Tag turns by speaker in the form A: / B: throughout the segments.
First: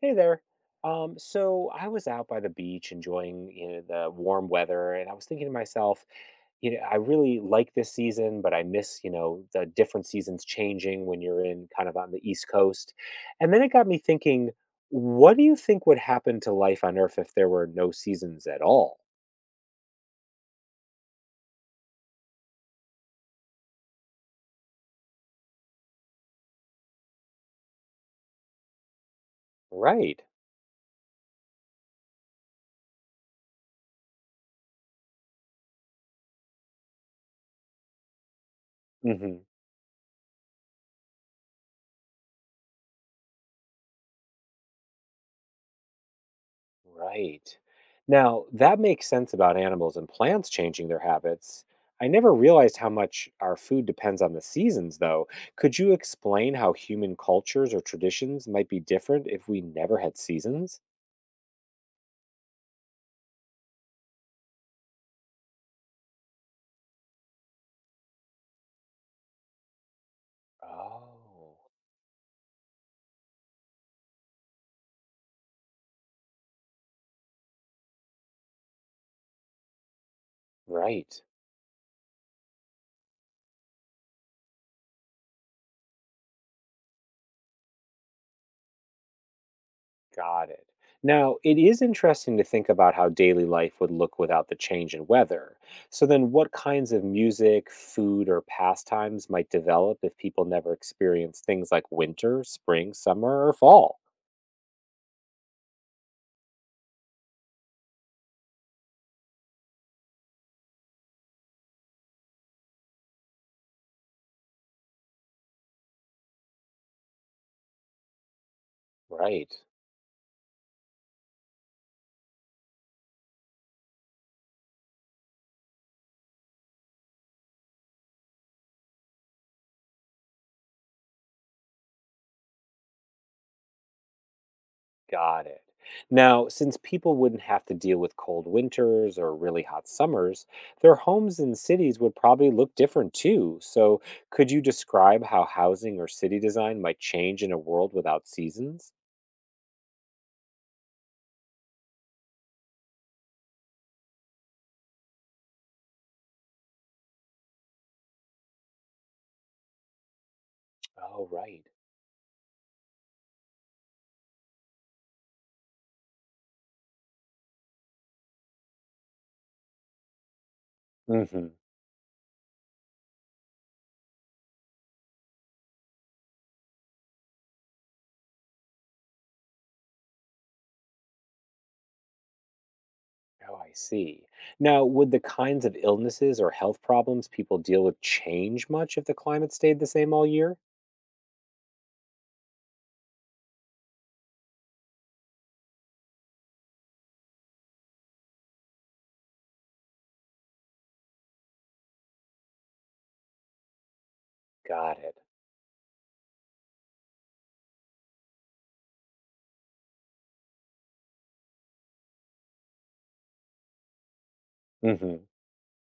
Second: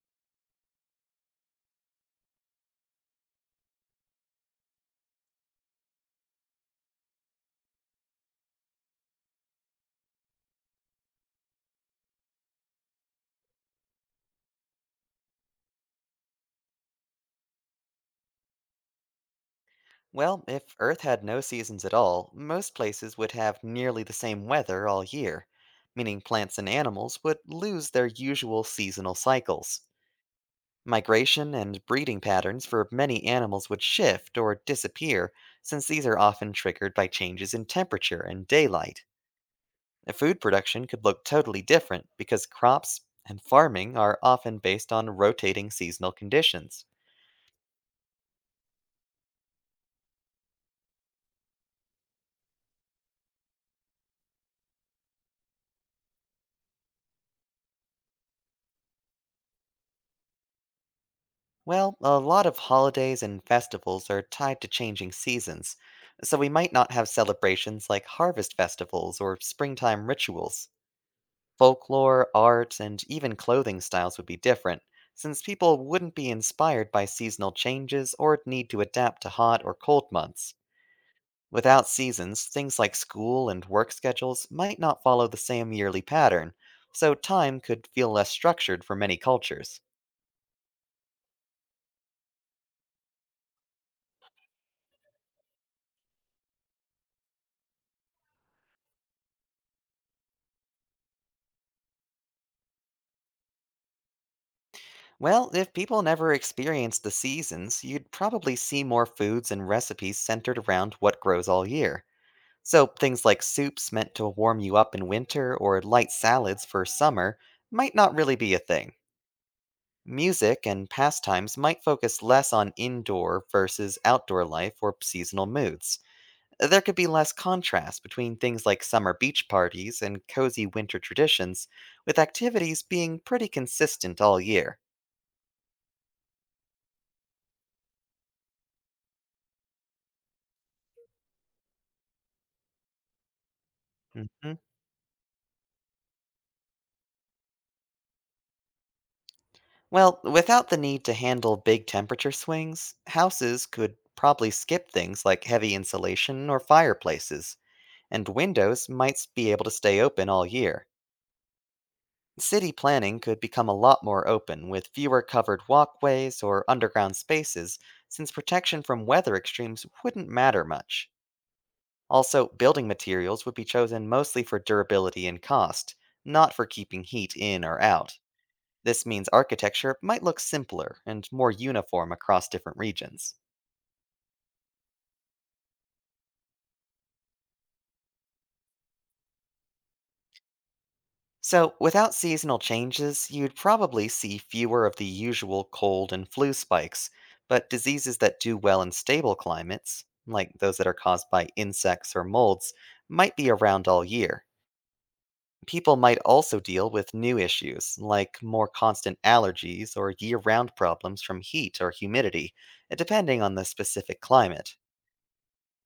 A: Hey there. So I was out by the beach enjoying, the warm weather, and I was thinking to myself, I really like this season, but I miss, the different seasons changing when you're in kind of on the East Coast. And then it got me thinking, what do you think would happen to life on Earth if there were no seasons at all?
B: Well, if Earth had no seasons at all, most places would have nearly the same weather all year, meaning plants and animals would lose their usual seasonal cycles.
A: Right.
B: Migration and breeding patterns for many animals would shift or disappear, since these are often triggered by changes in temperature and daylight.
A: Hmm.
B: Food production could look totally different because crops and farming are often based on rotating seasonal conditions.
A: Right. Now, that makes sense about animals and plants changing their habits. I never realized how much our food depends on the seasons, though. Could you explain how human cultures or traditions might be different if we never had seasons?
B: Well, a lot of holidays and festivals are tied to changing seasons, so we might not have celebrations like harvest festivals or springtime rituals.
A: Oh.
B: Folklore, art, and even clothing styles would be different, since people wouldn't be inspired by seasonal changes or need to adapt to hot or cold months.
A: Right.
B: Without seasons, things like school and work schedules might not follow the same yearly pattern, so time could feel less structured for many cultures.
A: Got it. Now, it is interesting to think about how daily life would look without the change in weather. So, then what kinds of music, food, or pastimes might develop if people never experience things like winter, spring, summer, or fall?
B: Well, if people never experienced the seasons, you'd probably see more foods and recipes centered around what grows all year. So, things like soups meant to warm you up in winter or light salads for summer might not really be a thing.
A: Right.
B: Music and pastimes might focus less on indoor versus outdoor life or seasonal moods. There could be less contrast between things like summer beach parties and cozy winter traditions, with activities being pretty consistent all year.
A: Got it. Now, since people wouldn't have to deal with cold winters or really hot summers, their homes and cities would probably look different too. So, could
B: Mhm.
A: you describe how housing or city design might change in a world without seasons?
B: Well, without the need to handle big temperature swings, houses could probably skip things like heavy insulation or fireplaces, and windows might be able to stay open all year.
A: Oh, right.
B: City planning could become a lot more open with fewer covered walkways or underground spaces, since protection from weather extremes wouldn't matter much.
A: Hmm.
B: Also, building materials would be chosen mostly for durability and cost, not for keeping heat in or out. This means architecture might look simpler and more uniform across different regions.
A: Oh, I see. Now, would the kinds of illnesses or health problems people deal with change much if the climate stayed the same all year?
B: So, without seasonal changes, you'd probably see fewer of the usual cold and flu spikes, but diseases that do well in stable climates, like those that are caused by insects or molds, might be around all year.
A: Got it.
B: People might also deal with new issues, like more constant allergies or year round problems from heat or humidity, depending on the specific climate.
A: Hmm.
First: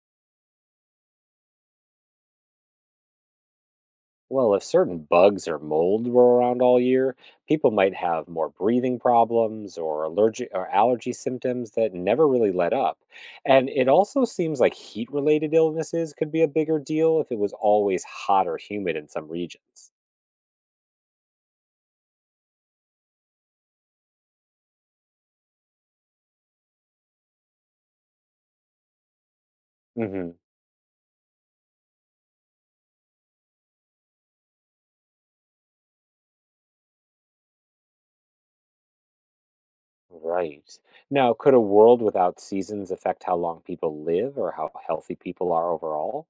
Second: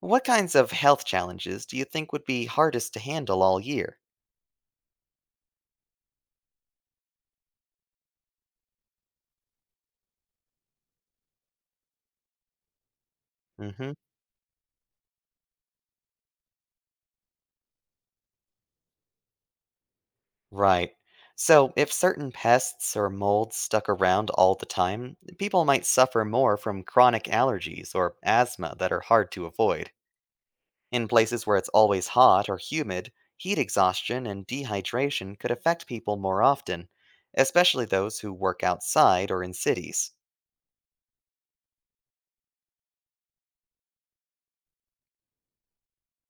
B: What kinds of health challenges do you think would be hardest to handle all year?
A: Well, if certain bugs or mold were around all year, people might have more breathing problems or allergic or allergy symptoms that never really let up. And it
B: Hmm.
A: also seems like heat-related illnesses could be a bigger deal if it was always hot or humid in some regions.
B: Right. So, if certain pests or molds stuck around all the time, people might suffer more from chronic allergies or asthma that are hard to avoid.
A: Hmm.
B: In places where it's always hot or humid, heat exhaustion and dehydration could affect people more often, especially those who work outside or in cities.
A: Right. Now, could a world without seasons affect how long people live or how healthy people are overall?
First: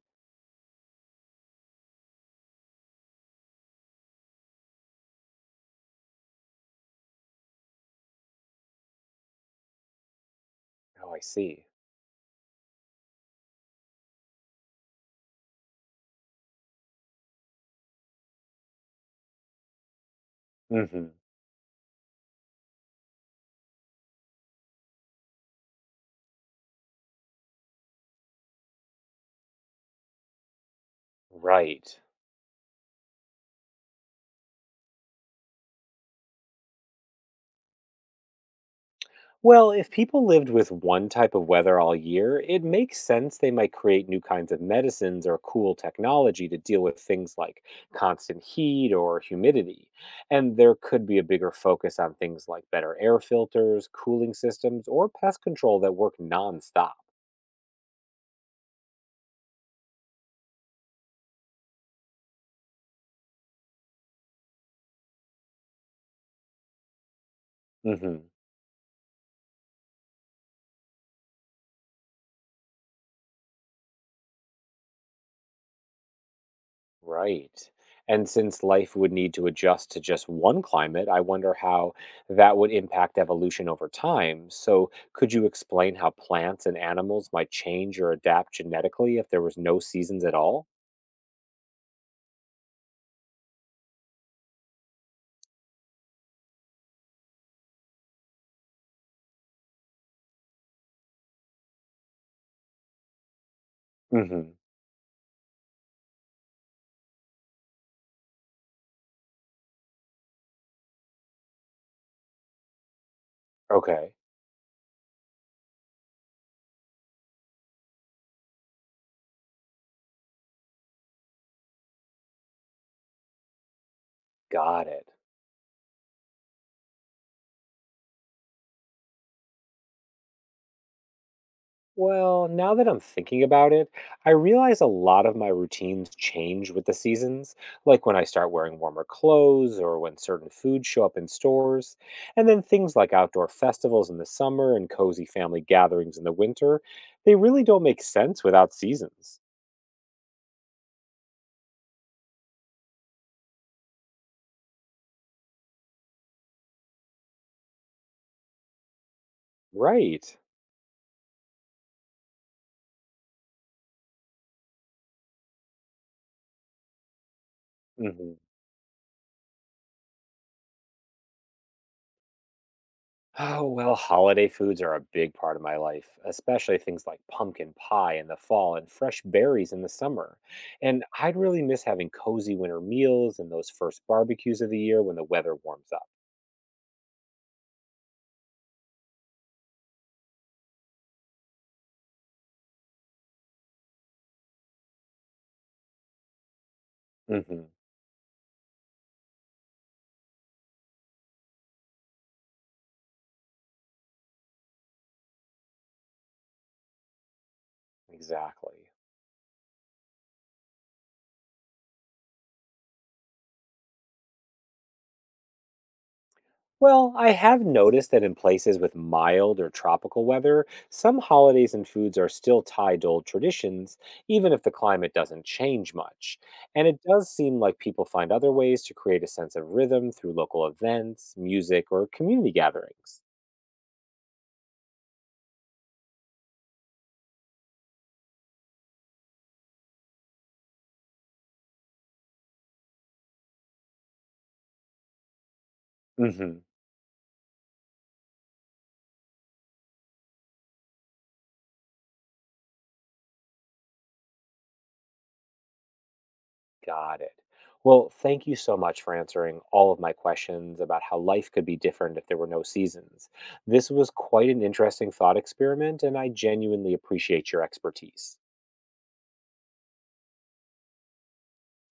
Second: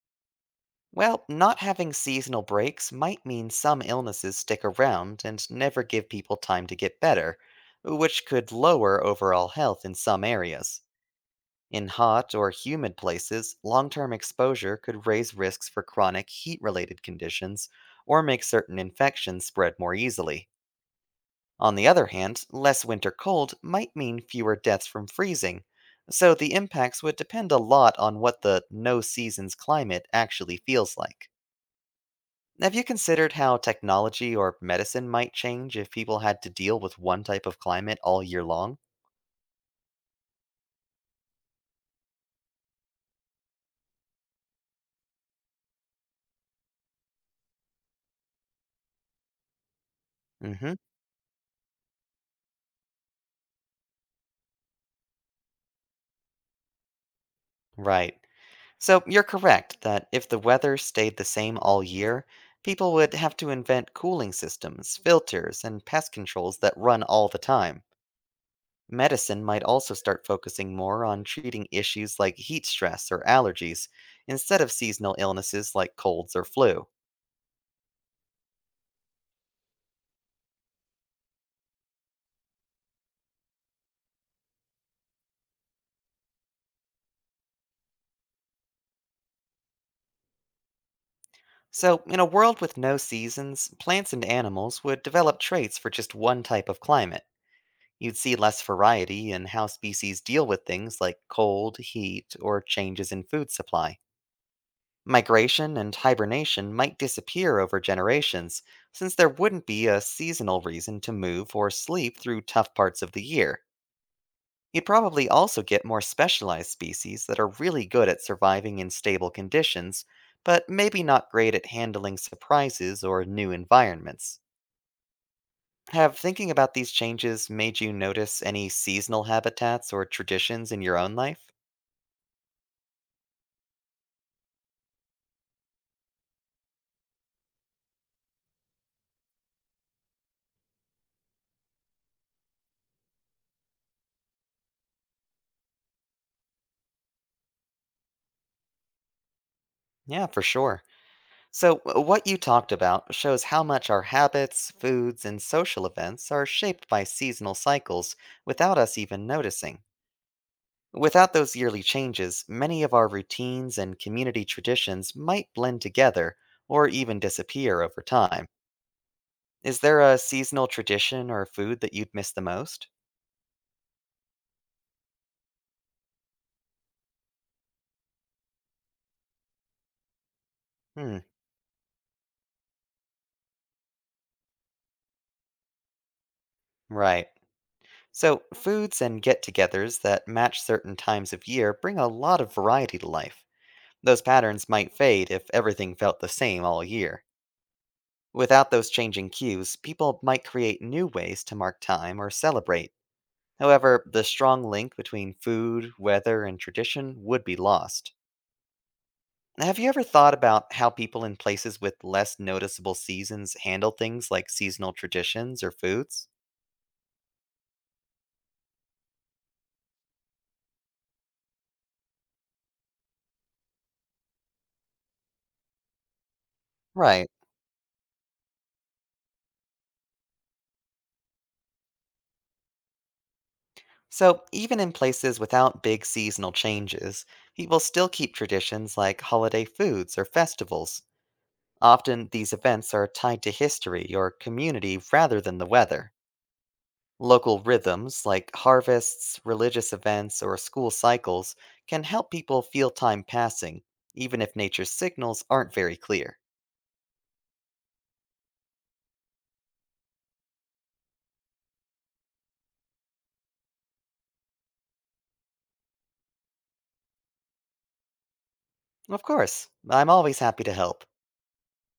B: Well, not having seasonal breaks might mean some illnesses stick around and never give people time to get better, which could lower overall health in some areas.
A: Oh, I see.
B: In hot or humid places, long term exposure could raise risks for chronic heat related conditions or make certain infections spread more easily.
A: Hmm.
B: On the other hand, less winter cold might mean fewer deaths from freezing, so the impacts would depend a lot on what the no seasons climate actually feels like.
A: Right.
B: Have you considered how technology or medicine might change if people had to deal with one type of climate all year long?
A: Well, if people lived with one type of weather all year, it makes sense they might create new kinds of medicines or cool technology to deal with things like constant heat or humidity. And
B: Hmm.
A: there could be a bigger focus on things like better air filters, cooling systems, or pest control that work nonstop.
B: Right. So you're correct that if the weather stayed the same all year, people would have to invent cooling systems, filters, and pest controls that run all the time.
A: Hmm.
B: Medicine might also start focusing more on treating issues like heat stress or allergies instead of seasonal illnesses like colds or flu.
A: Right. And since life would need to adjust to just one climate, I wonder how that would impact evolution over time. So, could you explain how plants and animals might change or adapt genetically if there was no seasons at all?
B: So, in a world with no seasons, plants and animals would develop traits for just one type of climate. You'd see less variety in how species deal with things like cold, heat, or changes in food supply.
A: Hmm.
B: Migration and hibernation might disappear over generations, since there wouldn't be a seasonal reason to move or sleep through tough parts of the year.
A: Okay,
B: You probably also get more specialized species that are really good at surviving in stable conditions, but maybe not great at handling surprises or new environments.
A: got it.
B: Have thinking about these changes made you notice any seasonal habitats or traditions in your own life?
A: Well, now that I'm thinking about it, I realize a lot of my routines change with the seasons, like when I start wearing warmer clothes or when certain foods show up in stores. And then things like outdoor festivals in the summer and cozy family gatherings in the winter, they really don't make sense without seasons.
B: Yeah, for sure. So, what you talked about shows how much our habits, foods, and social events are shaped by seasonal cycles without us even noticing.
A: Right.
B: Without those yearly changes, many of our routines and community traditions might blend together or even disappear over
A: Hmm.
B: time. Is there a seasonal tradition or food that you'd miss the most?
A: Oh, well, holiday foods are a big part of my life, especially things like pumpkin pie in the fall and fresh berries in the summer. And
B: Hmm,
A: I'd really miss having cozy winter meals and those first barbecues of the year when the weather warms up.
B: right. So, foods and get togethers that match certain times of year bring a lot of variety to life. Those patterns might fade if everything felt the same all year.
A: Hmm.
B: Without those changing cues, people might create new ways to mark time or celebrate. However, the strong link between food, weather, and tradition would be lost.
A: Exactly.
B: Have you ever thought about how people in places with less noticeable seasons handle things like seasonal traditions or foods?
A: Well, I have noticed that in places with mild or tropical weather, some holidays and foods are still tied to old traditions, even if the climate doesn't change much. And it does
B: Right.
A: seem like people find other ways to create a sense of rhythm through local events, music, or community gatherings.
B: So, even in places without big seasonal changes, people still keep traditions like holiday foods or festivals. Often, these events are tied to history or community rather than the weather.
A: Hmm.
B: Local rhythms like harvests, religious events, or school cycles can help people feel time passing, even if nature's signals aren't very clear.
A: Got it. Well, thank you so much for answering all of my questions about how life could be different if there were no seasons. This was quite an interesting thought experiment, and I genuinely appreciate your expertise.
B: Of course, I'm always happy to help.